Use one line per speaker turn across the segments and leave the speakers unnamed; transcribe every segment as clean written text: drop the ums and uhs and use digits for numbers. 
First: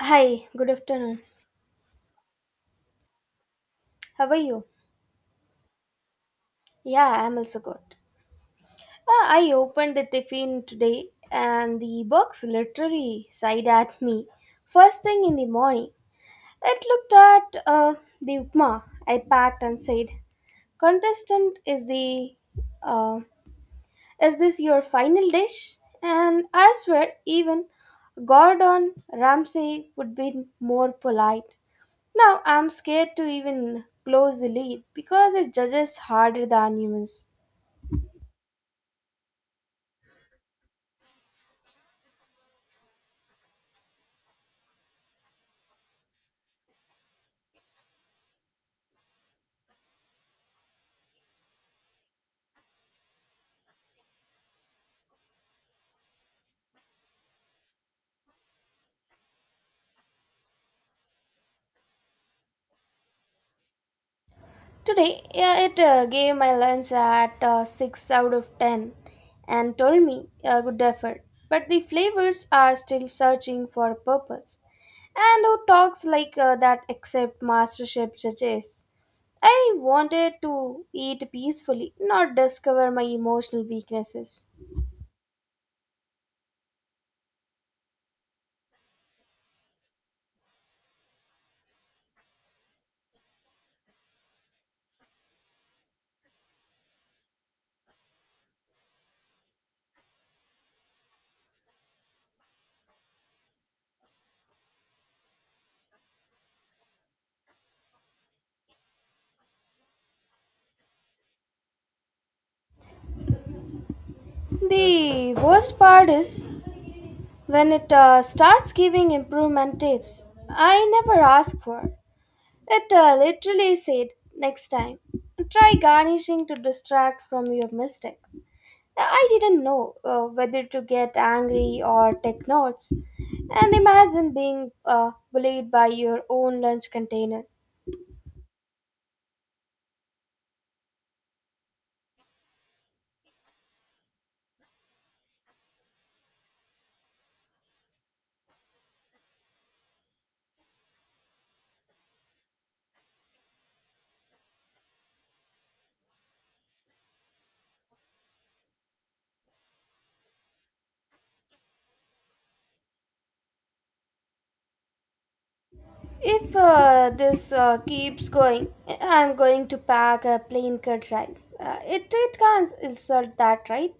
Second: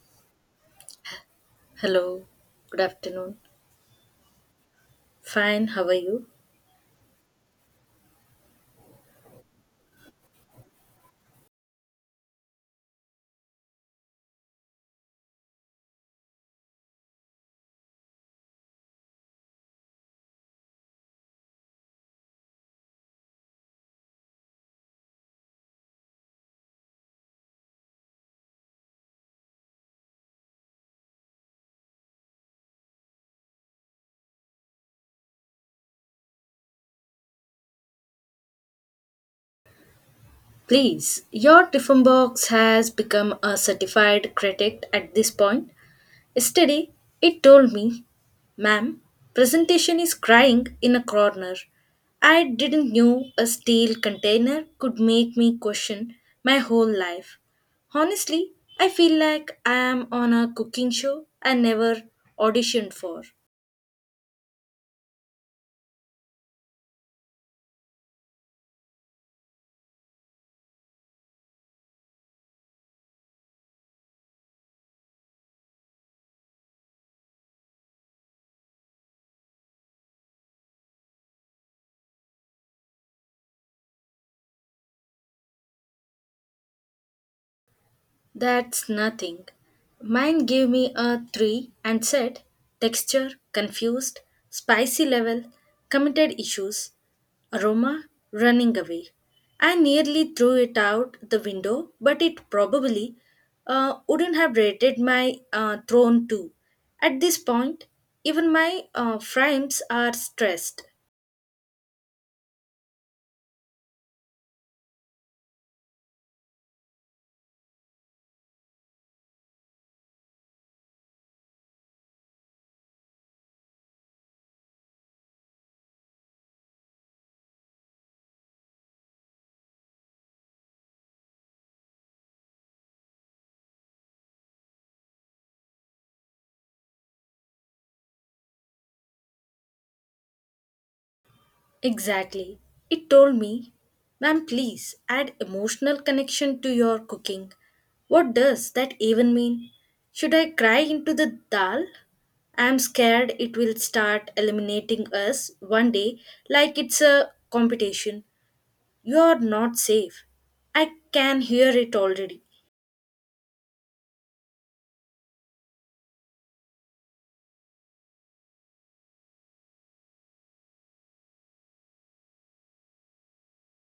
Hi, good afternoon.
Hello, good afternoon.
How are you?
Fine, how are you?
Yeah, I'm also good. I opened the tiffin today and the box literally sighed at me first thing in the morning. It looked at the upma I packed and said, Contestant, uh, is this your final dish? And I swear, even Gordon Ramsay would be more polite. Now I'm scared to even close the lid because it judges harder than humans.
Please, your Tiffin box has become a certified critic at this point. Yesterday, it told me, Ma'am, presentation is crying in a corner. I didn't know a steel container could make me question my whole life. Honestly, I feel like I am on a cooking show I never auditioned for.
Today, yeah, it gave my lunch at 6 out of 10 and told me a good effort. But the flavors are still searching for a purpose. And who talks like that except MasterChef judges? I wanted to eat peacefully, not discover my emotional weaknesses.
That's nothing. Mine gave me a 3 and said texture, confused, spicy level, committed issues, aroma, running away. I nearly threw it out the window, but it probably wouldn't have rated my throne too. At this point, even my frames are stressed.
The worst part is when it starts giving improvement tips I never asked for. It literally said, next time, try garnishing to distract from your mistakes. I didn't know whether to get angry or take notes. And imagine being bullied by your own lunch container.
Exactly. It told me, Ma'am, please add emotional connection to your cooking. What does that even mean? Should I cry into the dal? I'm scared it will start eliminating us one day like it's a competition. You're not safe. I can hear it already.
If this keeps going, I'm going to pack a plain cut rice. It can't insult that, right?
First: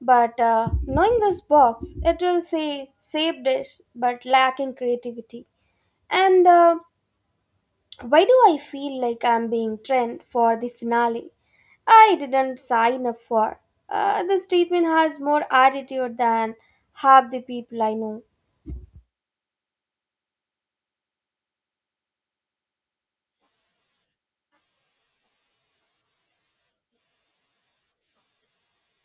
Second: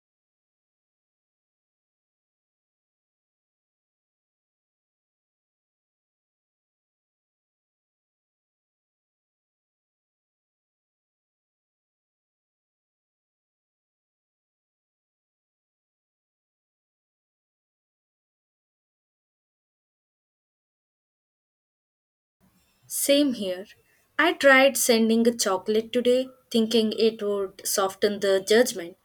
But knowing this box, it will say save dish but lacking creativity. And why do I feel like I'm being trained for the finale? I didn't sign up for. This treatment has more attitude than half the people I know.
Same here. I tried sending a chocolate today, thinking it would soften the judgment.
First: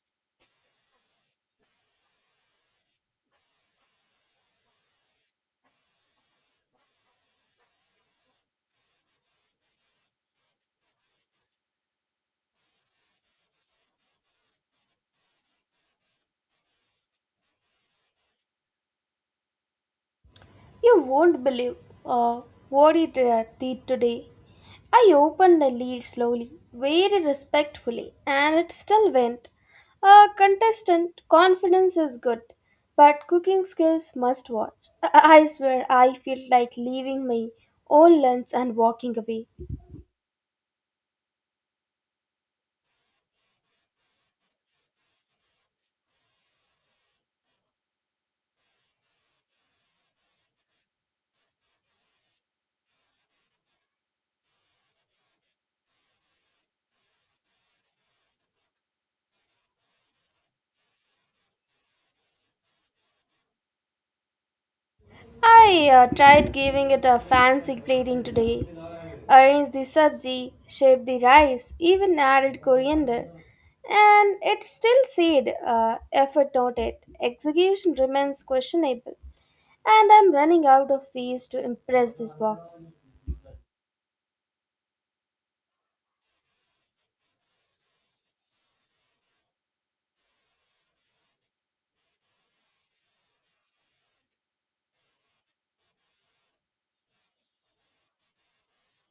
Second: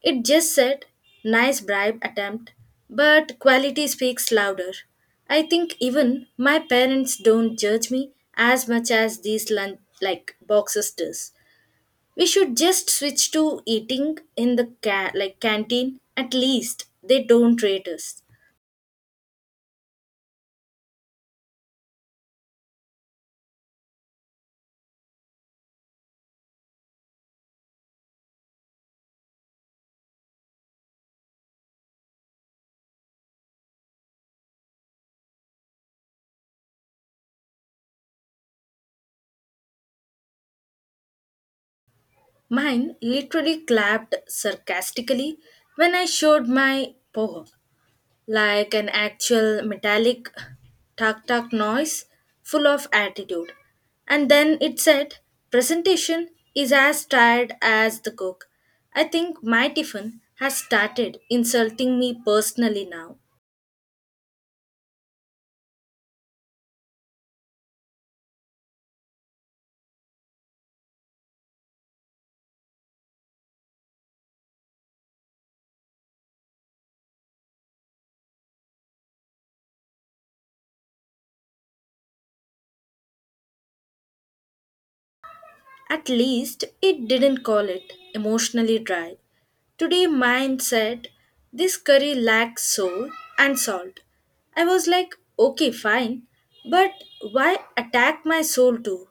It just said, nice bribe attempt, but quality speaks louder. I think even my parents don't judge me as much as these lunch like boxes does. We should just switch to eating in the like canteen. At least they don't rate us.
You won't believe uh, what it did today. I opened the lid slowly, very respectfully, and it still went. A contestant confidence is good, but cooking skills must watch. I swear I feel like leaving my own lunch and walking away.
Mine literally clapped sarcastically when I showed my poem, like an actual metallic tuk tuk noise full of attitude. And then it said, Presentation is as tired as the cook. I think my tiffin has started insulting me personally now.
I tried giving it a fancy plating today. Arranged the sabji, shaped the rice, even added coriander. And it still said, effort noted, execution remains questionable. And I'm running out of ways to impress this box.
At least it didn't call it emotionally dry. Today mine said, This curry lacks soul and salt. I was like, Okay, fine, but why attack my soul too?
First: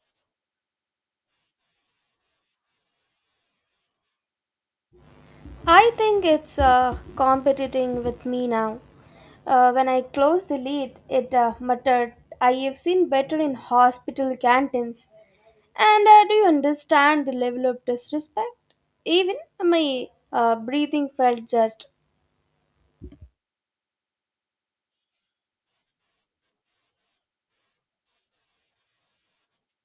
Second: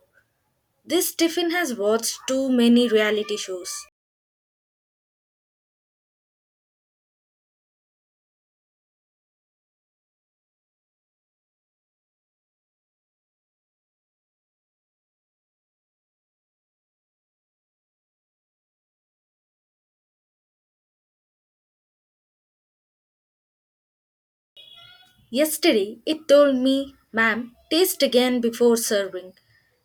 This Tiffin has watched too many reality shows.
I think it's competing with me now. When I closed the lid, it muttered, I have seen better in hospital canteens. And do you understand the level of disrespect? Even my breathing felt judged.
Yesterday, it told me, Ma'am, taste again before serving.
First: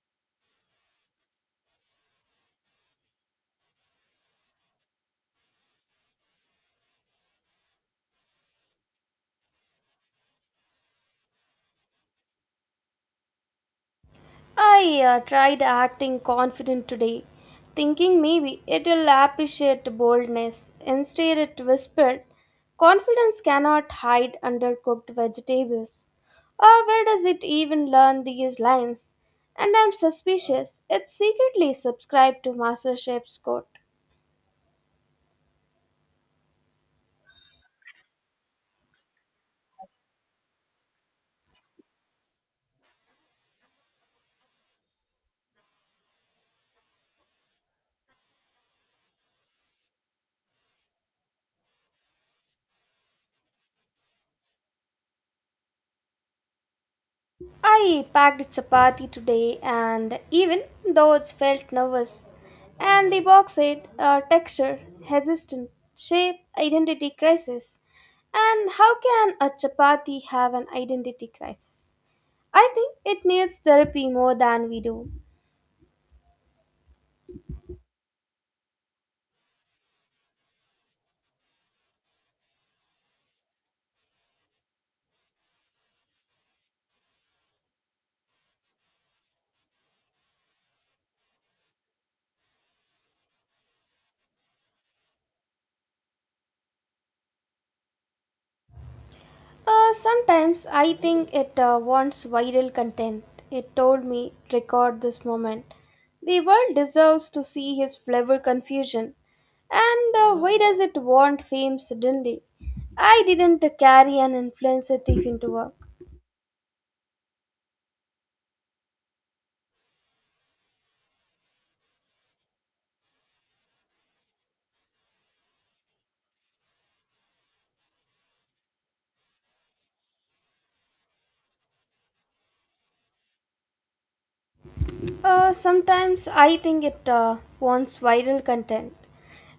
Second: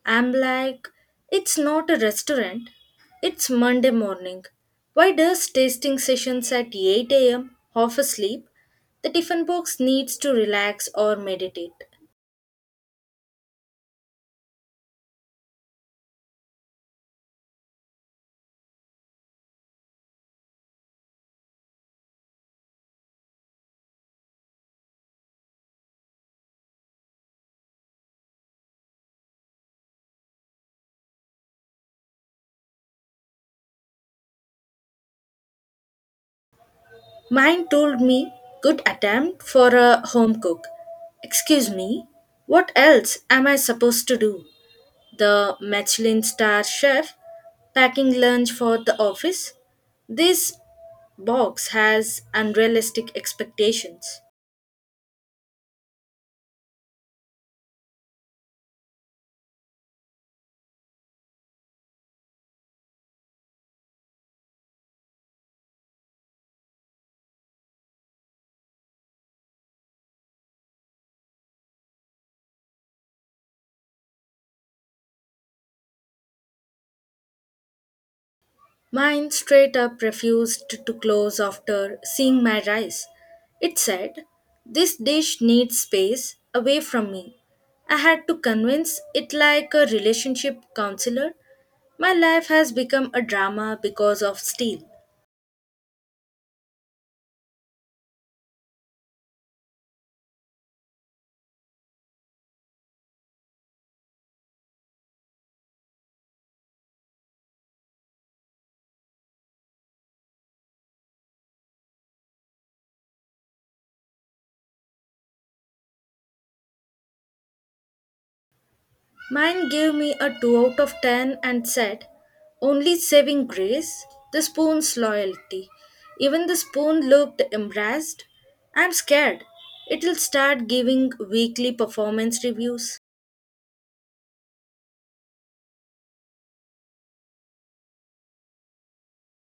I'm like, It's not a restaurant. It's Monday morning. Why does tasting sessions at 8 a.m. half asleep? The Tiffin box needs to relax or meditate.
I tried acting confident today, thinking maybe it'll appreciate boldness. Instead, it whispered, Confidence cannot hide under cooked vegetables. Ah, where does it even learn these lines? And I'm suspicious. It secretly subscribed to MasterChef's quote.
Mine told me, Good attempt for a home cook. Excuse me, what else am I supposed to do? The Michelin star chef packing lunch for the office. This box has unrealistic expectations.
I packed chapati today, and even though it felt nervous, and the box said, texture, resistance, shape, identity crisis. And how can a chapati have an identity crisis? I think it needs therapy more than we do.
Mine straight up refused to close after seeing my rice. It said, This dish needs space away from me. I had to convince it like a relationship counselor. My life has become a drama because of steel.
Sometimes I think it wants viral content. It told me, record this moment. The world deserves to see his flavor confusion. And why does it want fame suddenly? I didn't carry an influencer thief into work.
Mine gave me a 2 out of 10 and said, Only saving grace, the spoon's loyalty. Even the spoon looked embarrassed. I'm scared. It'll start giving weekly performance reviews.
Sometimes I think it wants viral content.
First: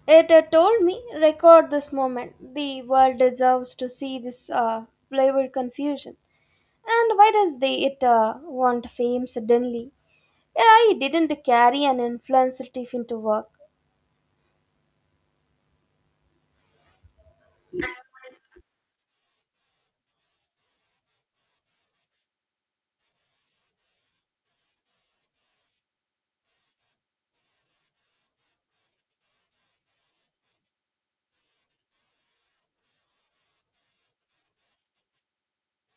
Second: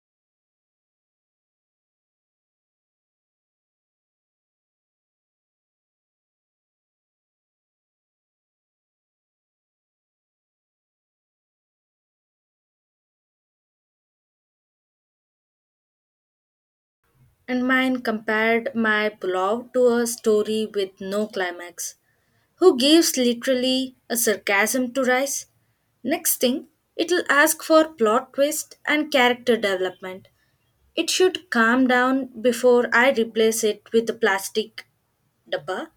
It told me, record this moment. The world deserves to see this flavor confusion. And why does they it want fame suddenly? I didn't carry an influencer thief into work.
And mine compared my pulao to a story with no climax. Who gives literally a sarcasm to rice? Next thing, it'll ask for plot twist and character development. It should calm down before I replace it with a plastic dabba.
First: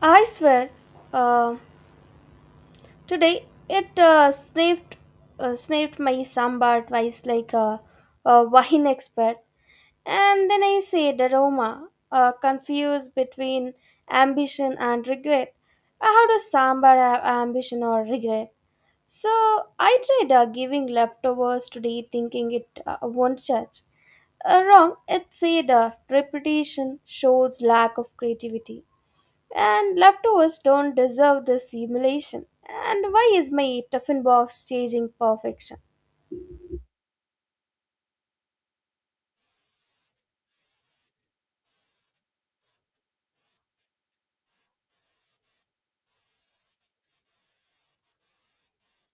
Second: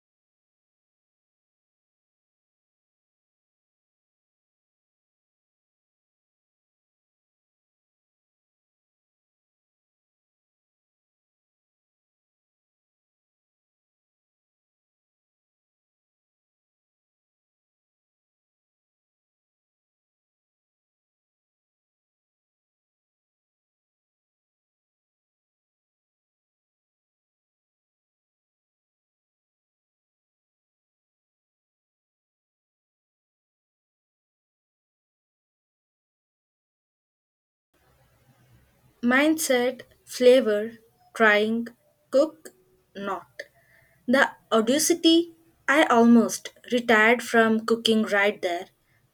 I swear, uh, Today it snapped my sambar twice like a wine expert, and then I said aroma, confused between ambition and regret. How does sambar have ambition or regret? So I tried giving leftovers today, thinking it won't judge. Wrong. It said, repetition shows lack of creativity and leftovers don't deserve this emulation. And why is my Tuffin box chasing perfection?
Mindset, flavor, trying, cook, not. The audacity, I almost retired from cooking right there.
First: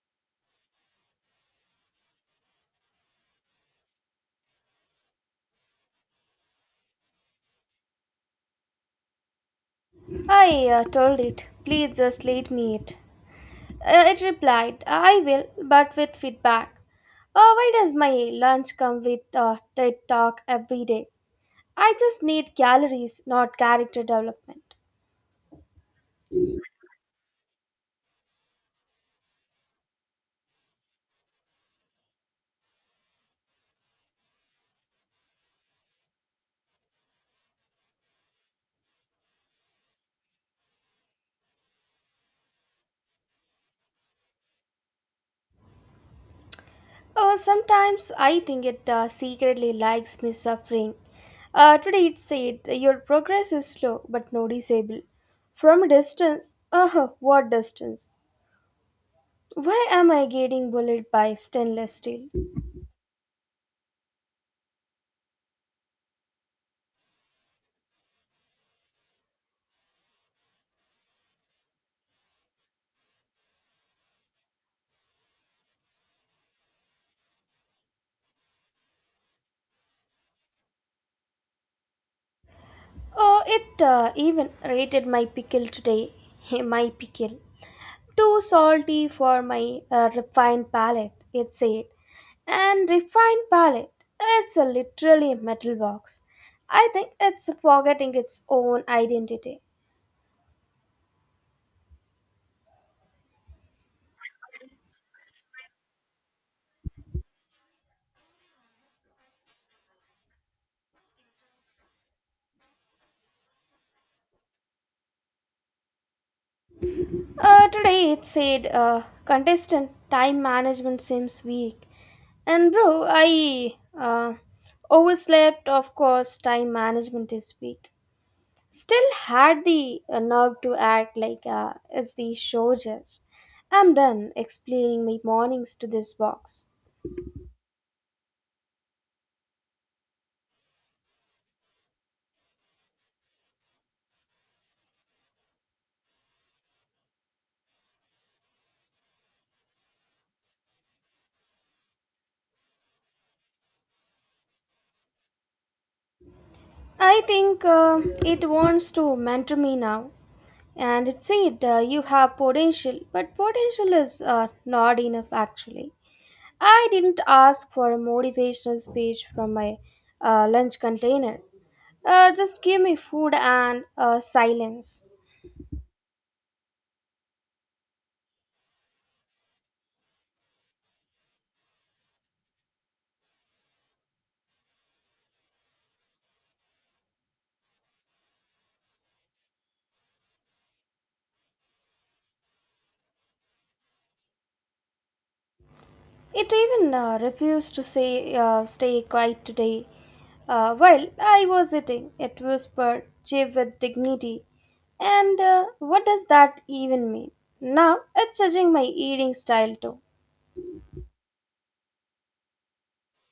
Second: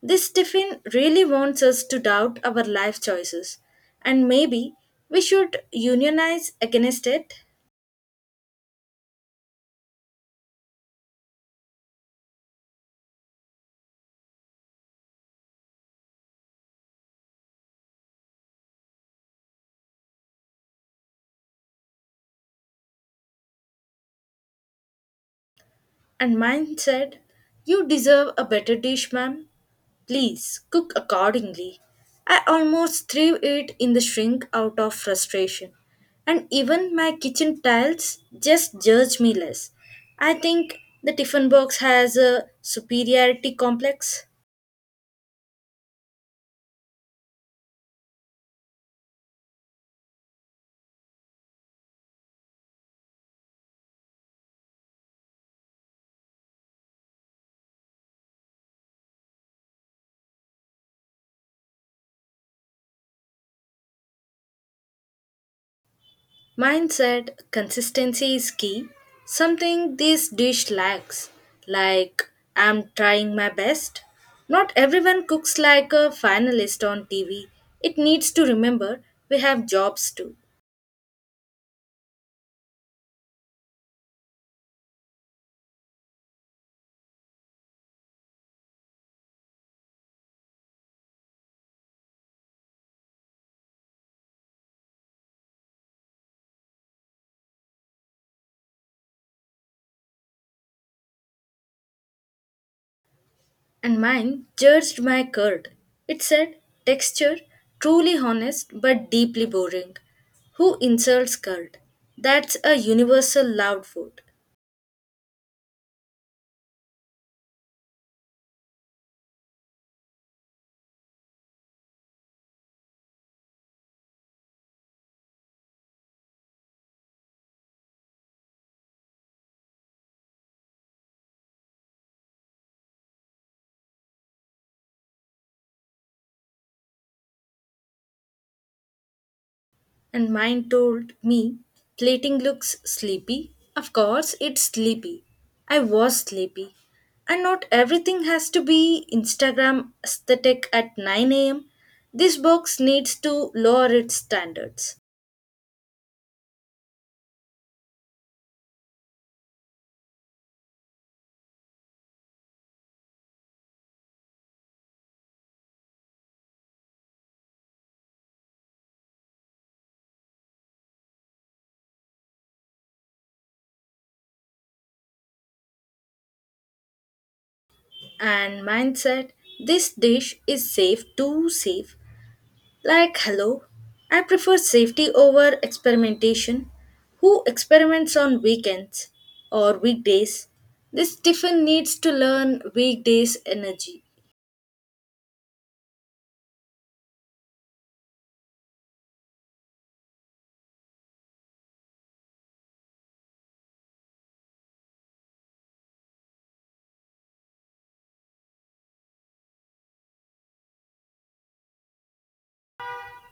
This tiffin really wants us to doubt our life choices, and maybe we should unionize against it.
I told it, please just let me eat. It replied, I will, but with feedback. Oh, why does my lunch come with TED Talk every day? I just need calories, not character development.
And mine said, You deserve a better dish, ma'am. Please cook accordingly. I almost threw it in the shrink out of frustration. And even my kitchen tiles just judge me less. I think the tiffin box has a superiority complex.
Oh, sometimes I think it secretly likes me suffering. Today it said, your progress is slow but noticeable. From a distance, oh, what distance? Why am I getting bullied by stainless steel?
Mine said consistency is key, something this dish lacks. Like, I'm trying my best. Not everyone cooks like a finalist on TV. It needs to remember we have jobs too.
Oh, it even rated my pickle today. My pickle. Too salty for my refined palate, it said. And refined palate, it's a literally a metal box. I think it's forgetting its own identity.
And mine judged my curd. It said texture, truly honest but deeply boring. Who insults curd? That's a universal loud food.
Today it said, contestant time management seems weak. And bro, I uh, overslept, of course, time management is weak. Still had the nerve to act like it's the show judge. I'm done explaining my mornings to this box.
And mine told me, plating looks sleepy. Of course, it's sleepy. I was sleepy. And not everything has to be Instagram aesthetic at 9 am. This box needs to lower its standards.
I think it wants to mentor me now. And it said, you have potential, but potential is not enough actually. I didn't ask for a motivational speech from my lunch container. Just give me food and silence.
And mine said, this dish is safe, too safe. Like, hello, I prefer safety over experimentation. Who experiments on weekends or weekdays? This Stephen needs to learn weekdays energy.
It even refused to say, stay quiet today. While I was eating, it whispered, chief with dignity. And what does that even mean? Now it's judging my eating style too.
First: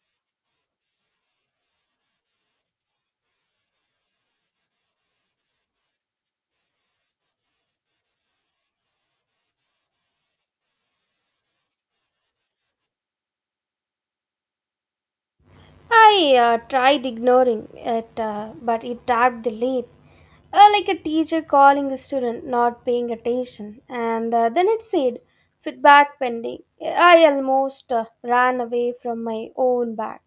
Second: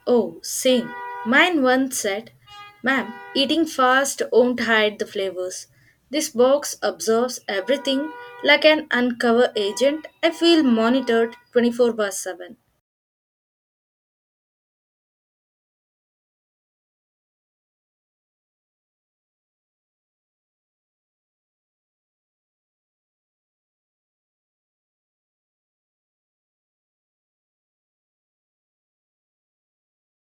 Oh, same. Mine once said, Ma'am, eating fast won't hide the flavors. This box absorbs everything like an uncover agent. I feel monitored 24 by 7.
I tried ignoring it, but it tapped the lid. Like a teacher calling a student not paying attention. And then it said, feedback pending. I almost ran away from my own bag.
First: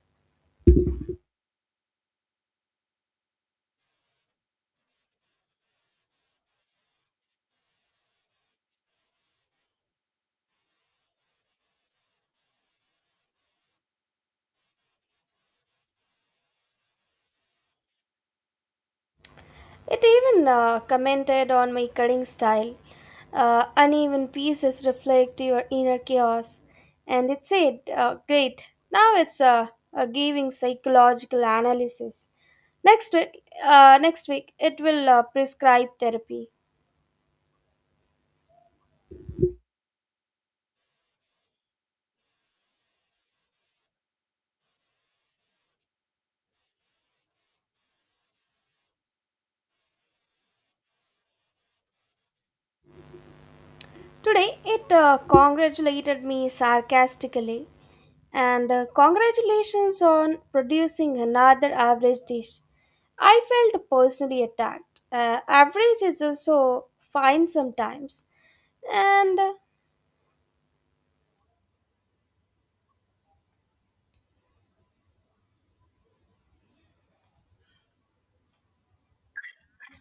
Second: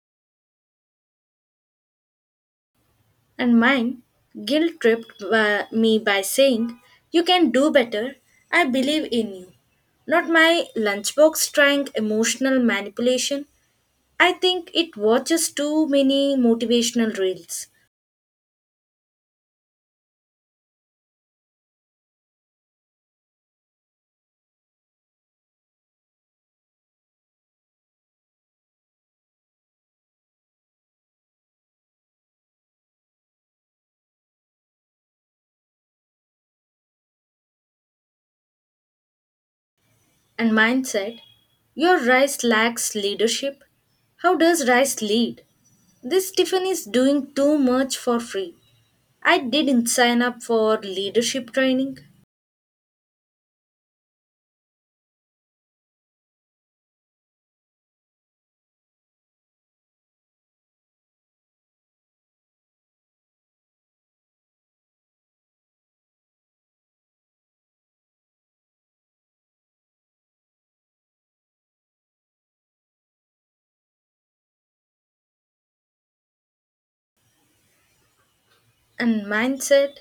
And mine guilt tripped by me by saying, You can do better. I believe in you. Not my lunchbox trying emotional manipulation. I think it watches too many motivational reels.
It even commented on my cutting style. Uneven pieces reflect your inner chaos. And it said, great, now it's giving psychological analysis. Next week it will prescribe therapy.
And mine said, Your rice lacks leadership. How does rice lead? This Tiffin is doing too much for free. I didn't sign up for leadership training.
Today it congratulated me sarcastically and congratulations on producing another average dish. I felt personally attacked. Average is also fine sometimes, and
And mine said,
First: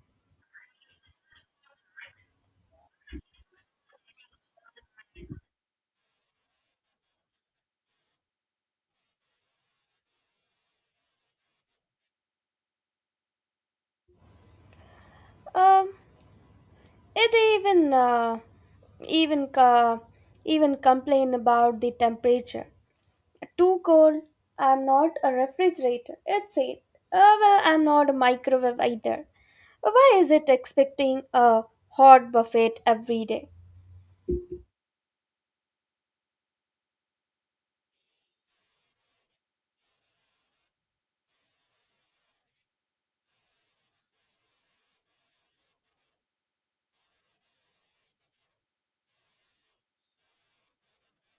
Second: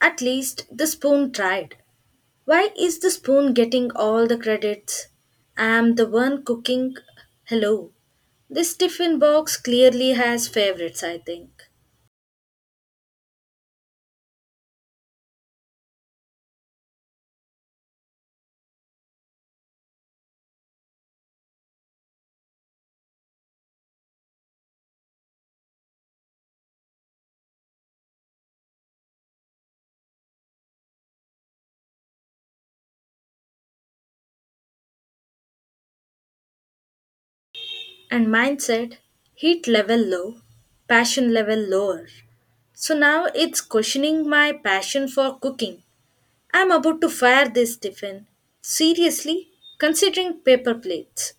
At least the spoon tried. Why is the spoon getting all the credits? I'm the one cooking. Hello. This tiffin box clearly has favorites, I think.
uh, it even uh, even uh, even complain about the temperature. Too cold. I'm not a refrigerator. It's it. Well, I'm not a microwave either. Why is it expecting a hot buffet every day?
And mine said heat level low, passion level lower. So now it's questioning my passion for cooking. I'm about to fire this tiffin. Seriously, considering paper plates.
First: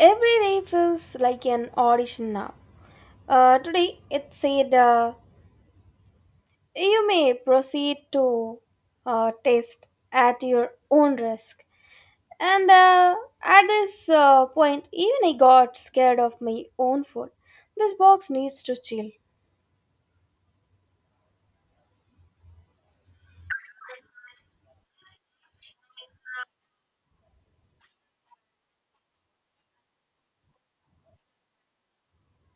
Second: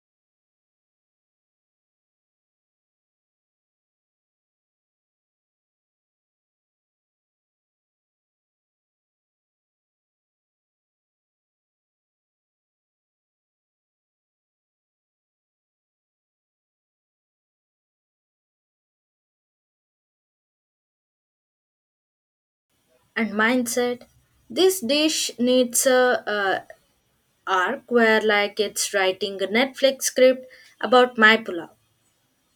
Every day feels like an audition now. Today it said, you may proceed to test at your own risk. And at this point, even I got scared of my own food. This box needs to chill.
And mine said, this dish needs a arc, where like it's writing a Netflix script about my pulao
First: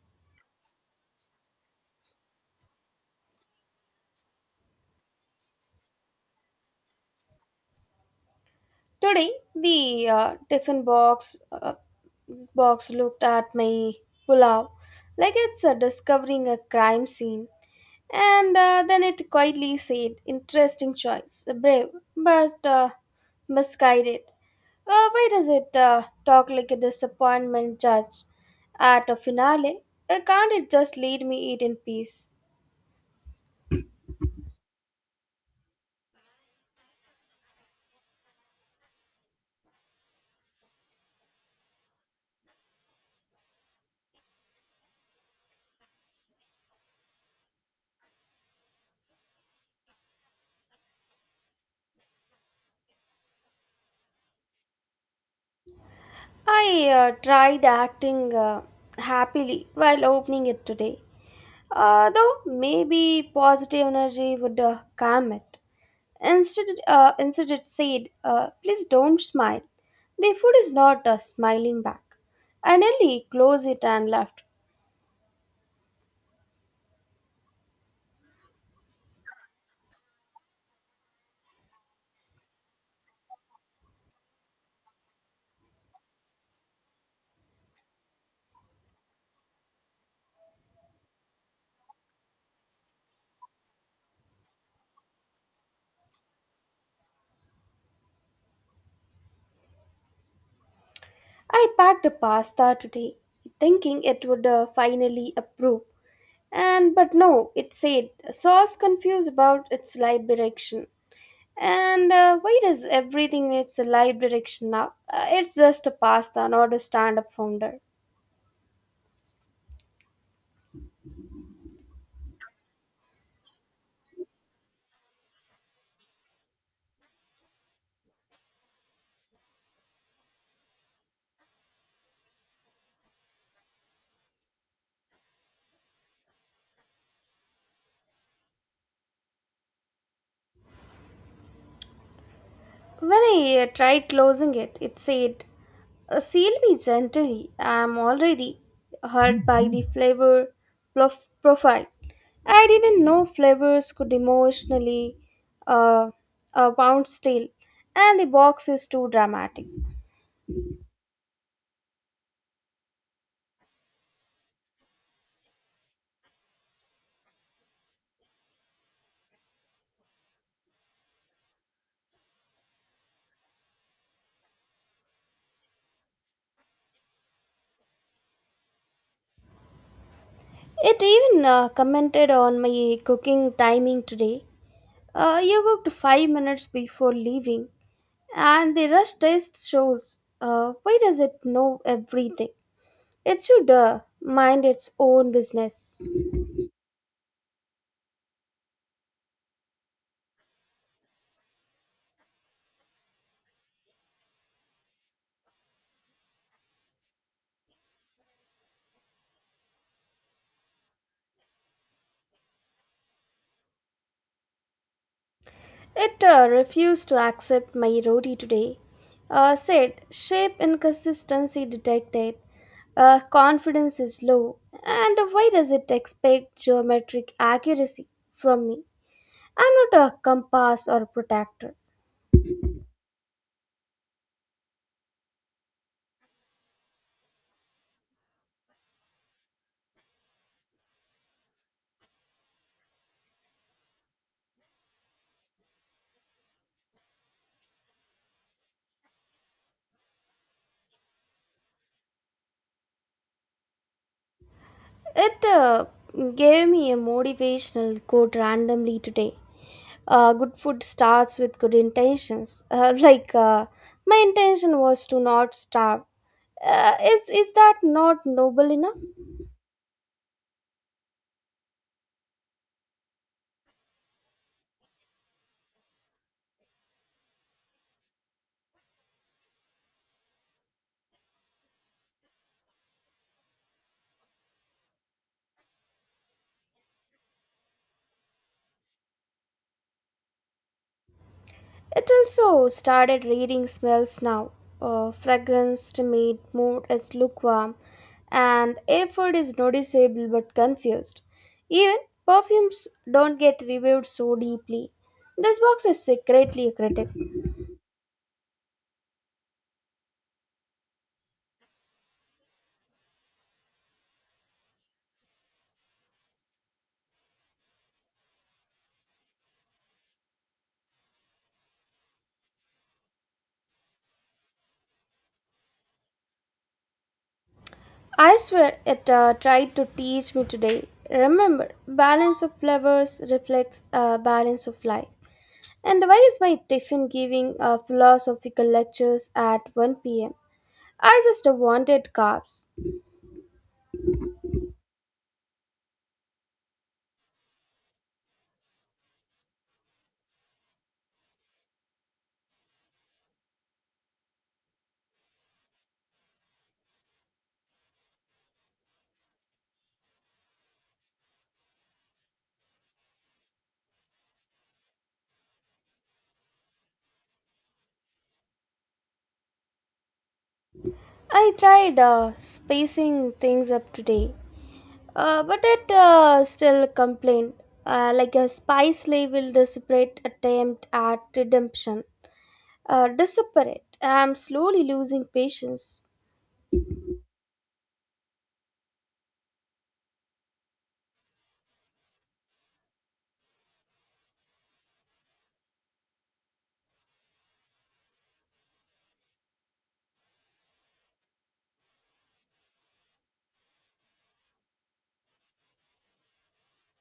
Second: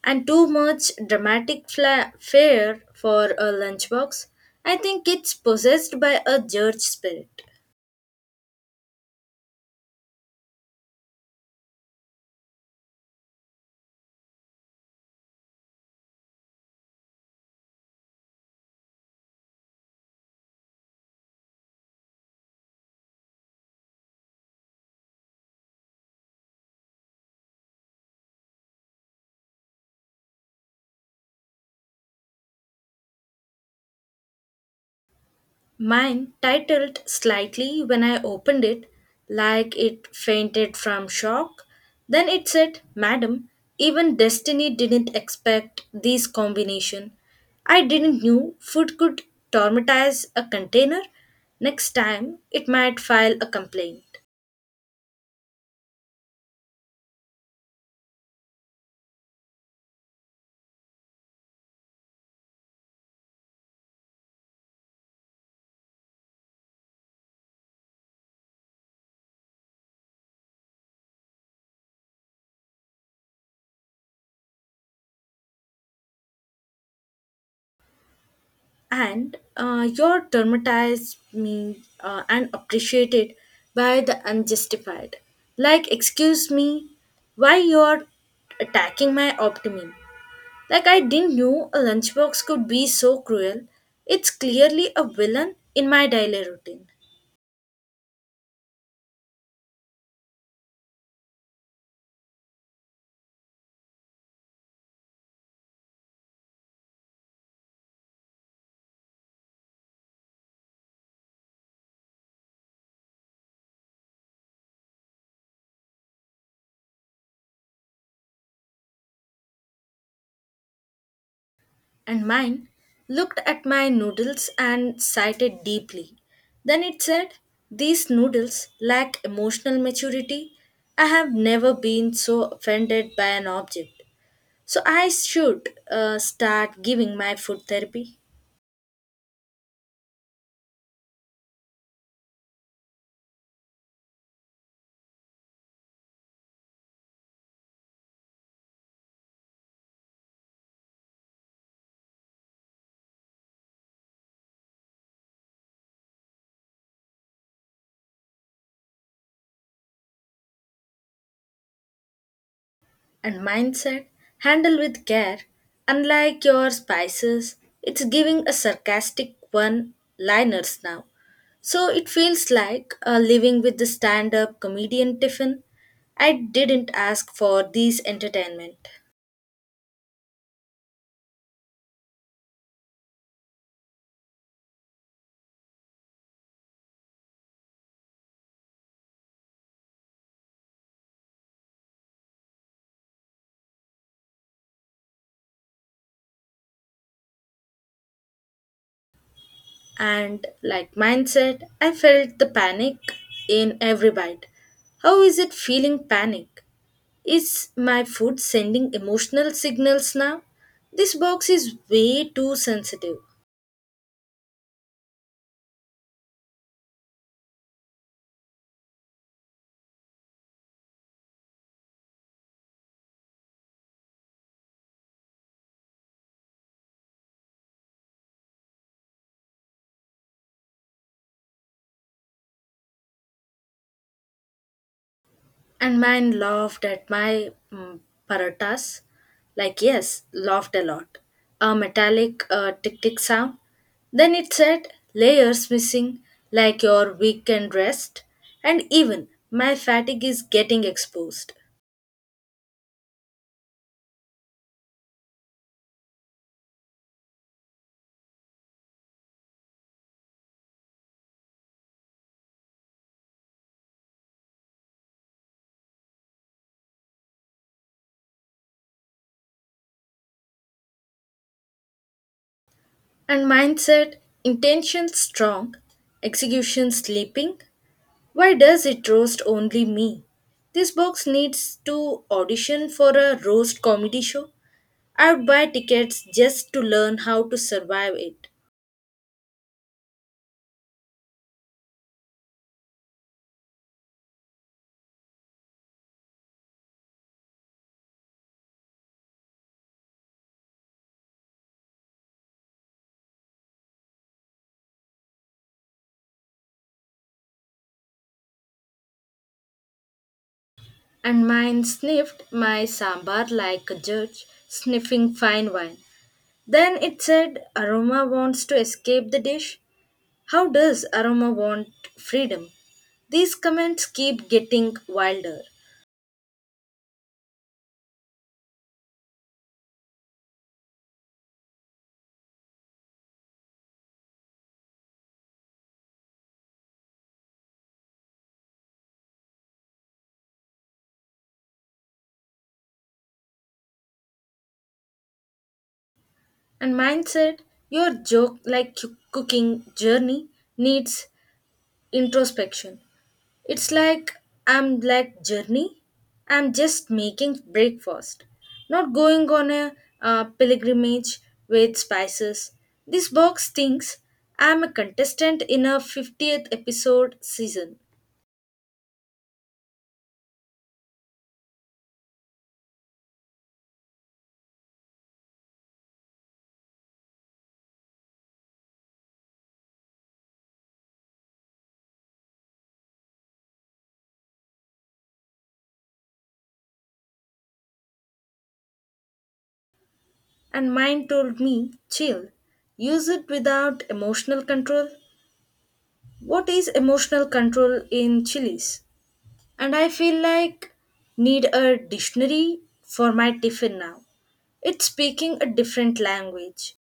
and too much dramatic fare for a lunchbox. I think it's possessed by a judge spirit.
Today, the tiffin box looked at my pulao like it's discovering a crime scene, and then it quietly said, "Interesting choice, brave, but misguided." Why does it talk like a disappointment judge at a finale? Can't it just lead me eat in peace?
Mine titled slightly when I opened it, like it fainted from shock. Then it said, Madam, even destiny didn't expect this combination. I didn't knew food could traumatize a container. Next time, it might file a complaint.
I tried acting happily while opening it today, though maybe positive energy would calm it. Instead, it said, Please don't smile. The food is not smiling back. I nearly closed it and left.
And you're traumatized me and appreciated by the unjustified. Like, excuse me, why you're attacking my optimism? Like, I didn't know a lunchbox could be so cruel. It's clearly a villain in my daily routine.
I packed a pasta today, thinking it would finally approve. And but no, it said sauce confused about its light direction. And why does everything needs a live direction now? It's just a pasta, not a stand up founder.
And mine looked at my noodles and sighed deeply. Then it said, These noodles lack emotional maturity. I have never been so offended by an object. So I should start giving my food therapy.
When I tried closing it, it said, Seal me gently. I'm already hurt by the flavor profile. I didn't know flavors could emotionally uh, bounce still, and the box is too dramatic.
And mindset handle with care. Unlike your spices, it's giving a sarcastic one liners now. So it feels like living with the stand up comedian Tiffin. I didn't ask for these entertainment.
It even commented on my cooking timing today. You cooked 5 minutes before leaving, and the rush taste shows. Why does it know everything? It should mind its own business.
And like mindset, I felt the panic in every bite. How is it feeling panic? Is my food sending emotional signals now? This box is way too sensitive.
It refused to accept my roti today. Said shape inconsistency detected. Confidence is low. And why does it expect geometric accuracy from me? I'm not a compass or protector.
And mine laughed at my paratas. Like, yes, laughed a lot. A metallic tick tick sound. Then it said, layers missing, like your weekend rest. And even, my fatigue is getting exposed.
It gave me a motivational quote randomly today. Good food starts with good intentions. Like, my intention was to not starve. Is that not noble enough?
And mine said, intention strong, execution sleeping. Why does it roast only me? This box needs to audition for a roast comedy show. I would buy tickets just to learn how to survive it.
It also started reading smells now. Fragrance, made mood is lukewarm, and effort is noticeable but confused. Even perfumes don't get reviewed so deeply. This box is secretly a critic.
And mine sniffed my sambar like a judge sniffing fine wine. Then it said, Aroma wants to escape the dish. How does Aroma want freedom? These comments keep getting wilder.
I swear it tried to teach me today. Remember, balance of flavors reflects balance of life. And why is my tiffin giving philosophical lectures at 1 p.m.? I just wanted carbs.
And mine said, Your joke like cooking journey needs introspection. It's like I'm like journey. I'm just making breakfast, not going on a pilgrimage with spices. This box thinks I'm a contestant in a 50th episode season,
I tried spacing things up today, but it still complained. Like a spy slave will desperate attempt at redemption. Desperate. I'm slowly losing patience.
and mine told me, chill, use it without emotional control. What is emotional control in chilies? And I feel like need a dictionary for my tiffin now. It's speaking a different language.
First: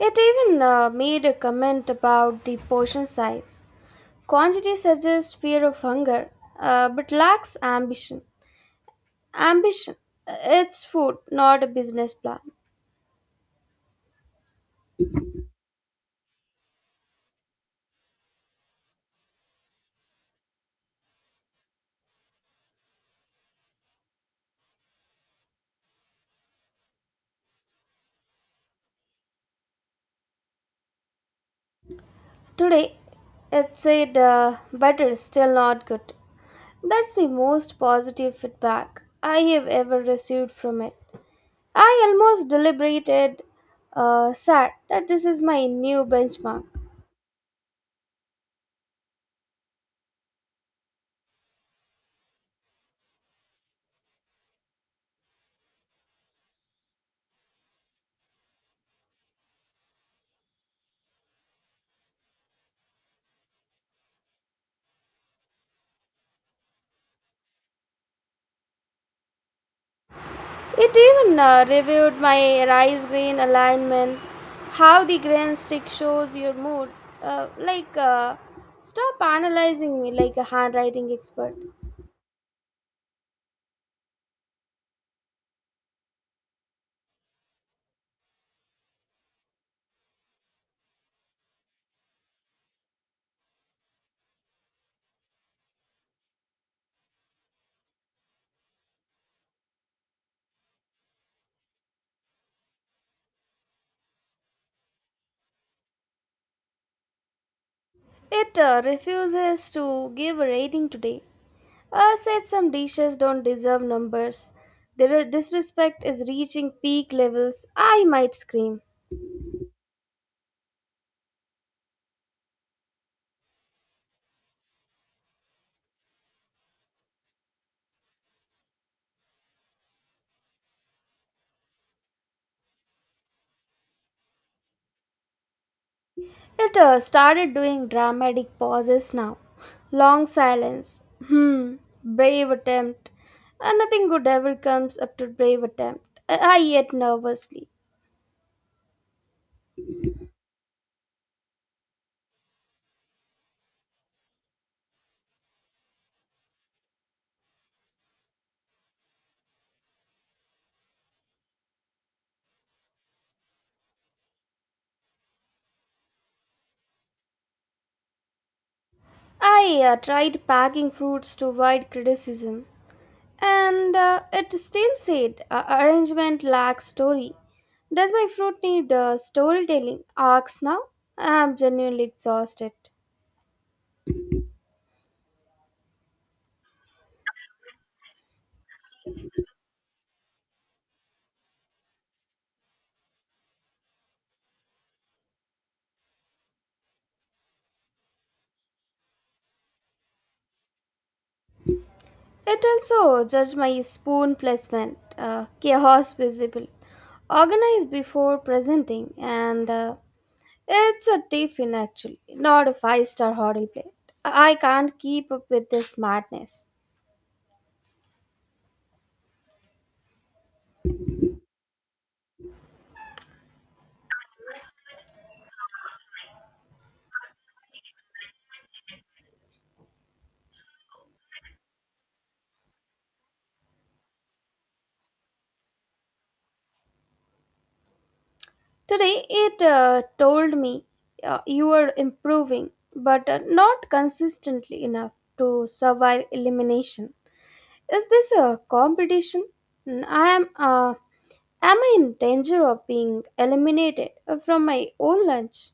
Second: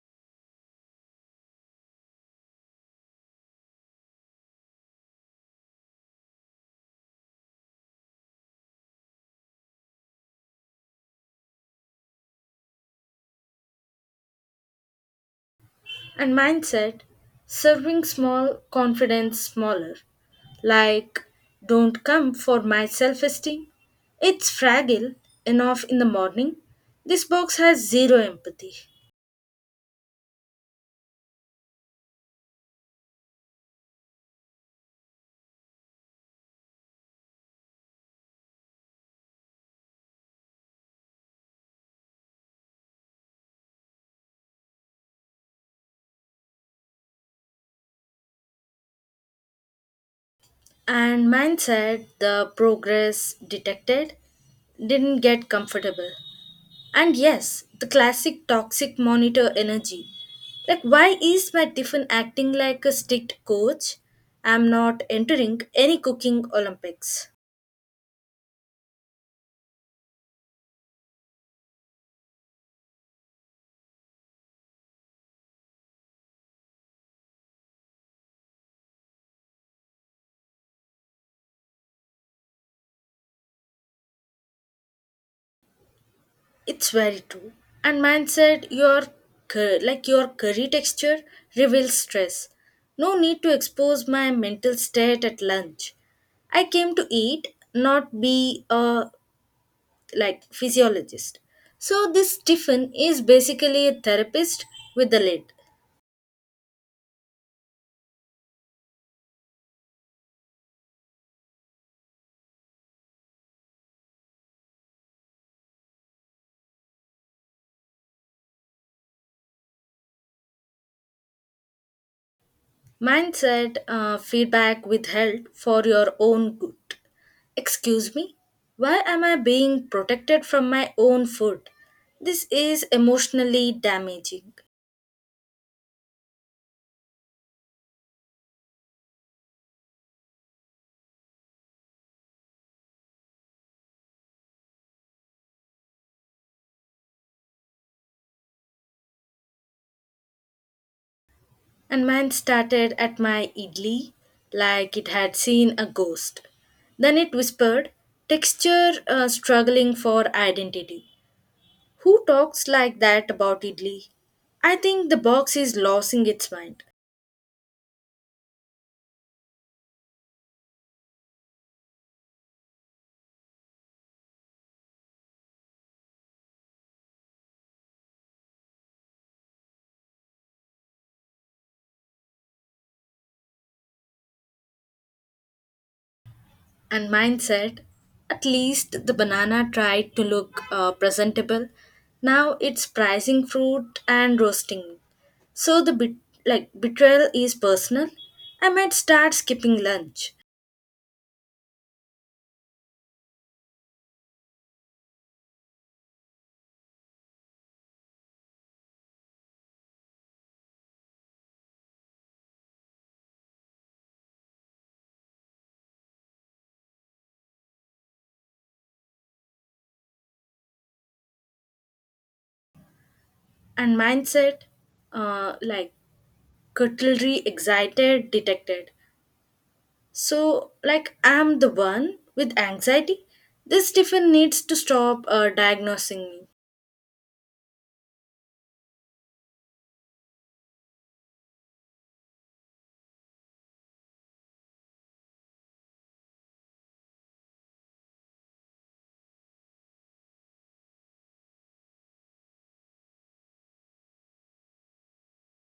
It even made a comment about the portion size. Quantity suggests fear of hunger, but lacks ambition. Ambition. It's food, not a business plan.
And mindset, serving small, confidence smaller. Like, don't come for my self esteem. It's fragile enough in the morning. This box has zero empathy.
Today, it said, better, still not good. That's the most positive feedback I have ever received from it. I almost deliberated, sad that this is my new benchmark.
And mindset, the progress detected, didn't get comfortable. And yes, the classic toxic monitor energy. Like, why is my tiffin acting like a strict coach? I'm not entering any cooking Olympics.
It even reviewed my rice grain alignment, how the grain stick shows your mood. Like, stop analyzing me like a handwriting expert.
It's very true. And man said your like your curry texture reveals stress. No need to expose my mental state at lunch. I came to eat, not be a like physiologist. So this Stephen is basically a therapist with a lid.
It refuses to give a rating today. Said some dishes don't deserve numbers. Their disrespect is reaching peak levels. I might scream.
Mindset feedback withheld for your own good. Excuse me? Why am I being protected from my own food? This is emotionally damaging.
It started doing dramatic pauses now. Long silence. Hmm. Brave attempt. Nothing good ever comes up to brave attempt. I yet nervously.
And mine started at my idli, like it had seen a ghost. Then it whispered, Texture struggling for identity. Who talks like that about idli? I think the box is losing its mind.
I tried packing fruits to avoid criticism, and it still said, arrangement lacks story. Does my fruit need storytelling arcs now? I am genuinely exhausted.
And mine said, At least the banana tried to look presentable. Now it's pricing fruit and roasting. So the bit like betrayal is personal. I might start skipping lunch.
It also judged my spoon placement, chaos visible, organized before presenting, and it's a tiffin actually, not a five-star hotel plate. I can't keep up with this madness.
And mindset like cutlery excited detected, so like I'm the one with anxiety. This tiffin needs to stop diagnosing me.
Today it told me, you are improving, but not consistently enough to survive elimination. Is this a competition? I am. Am I in danger of being eliminated from my own lunch?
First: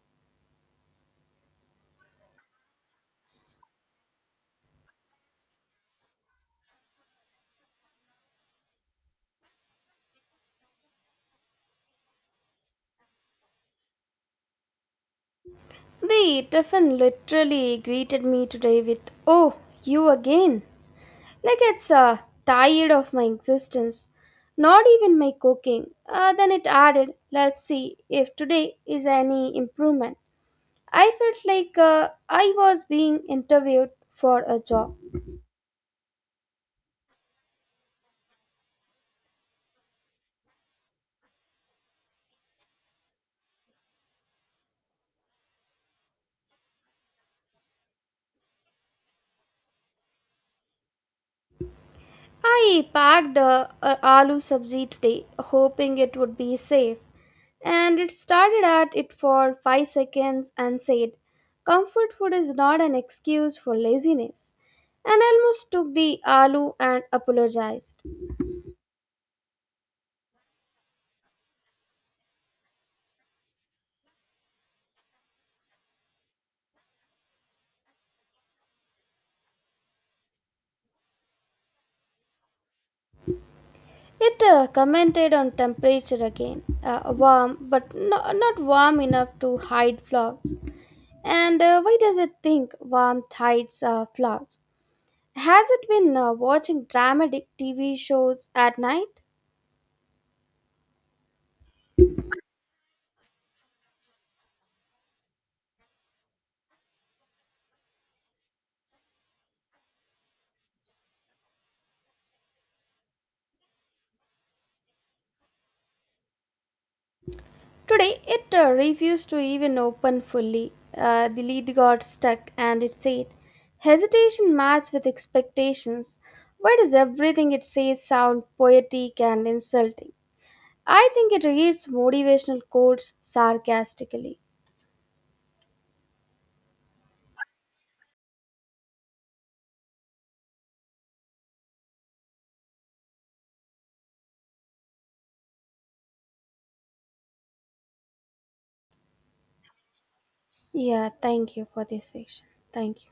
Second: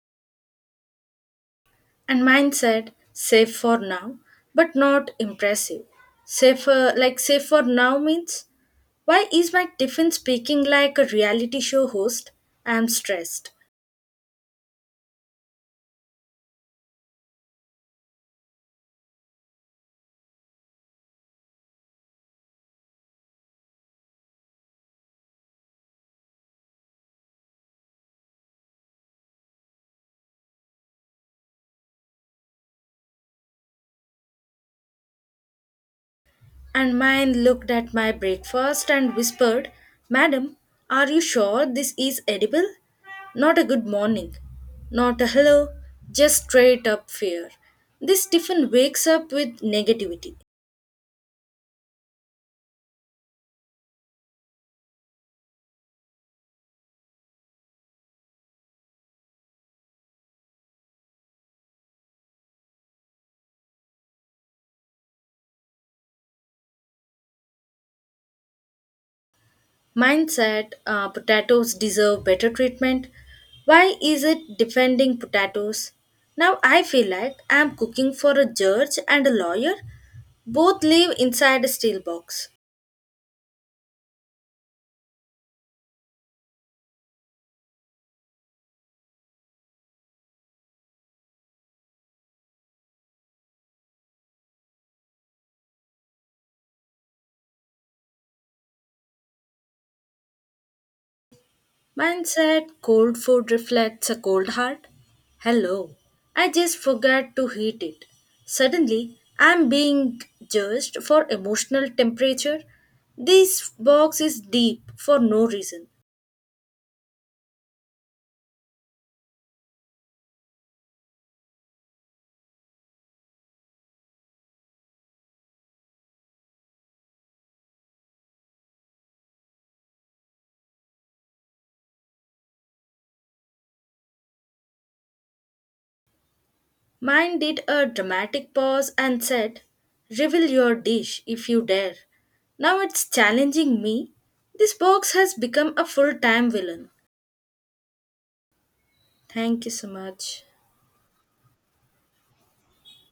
And mindset safe for now, but not impressive, safer, like safe for now means, why is my tiffin speaking like a reality show host? I'm stressed.
The Tiffin literally greeted me today with, "Oh, you again." Like it's tired of my existence, not even my cooking. Then it added, let's see if today is any improvement. I felt like I was being interviewed for a job.
And mine looked at my breakfast and whispered, Madam, are you sure this is edible? Not a good morning, not a hello, just straight up fear. This Stephen wakes up with negativity.
I packed a aloo sabzi today, hoping it would be safe. And it started at it for 5 seconds and said, Comfort food is not an excuse for laziness. And I almost took the aloo and apologized.
Mine said, Potatoes deserve better treatment. Why is it defending potatoes? Now I feel like I am cooking for a judge and a lawyer. Both live inside a steel box.
It commented on temperature again, warm but no, not warm enough to hide flaws. And why does it think warmth hides flaws? Has it been watching dramatic TV shows at night?
Mine said, cold food reflects a cold heart. Hello, I just forgot to heat it. Suddenly, I'm being judged for emotional temperature. This box is deep for no reason.
Today it refused to even open fully. The lid got stuck and it said, Hesitation matched with expectations. Why does everything it says sound poetic and insulting? I think it reads motivational quotes sarcastically.
Mine did a dramatic pause and said, Reveal your dish if you dare. Now it's challenging me. This box has become a full time villain. Thank you so much.
Yeah, thank you for this session. Thank you.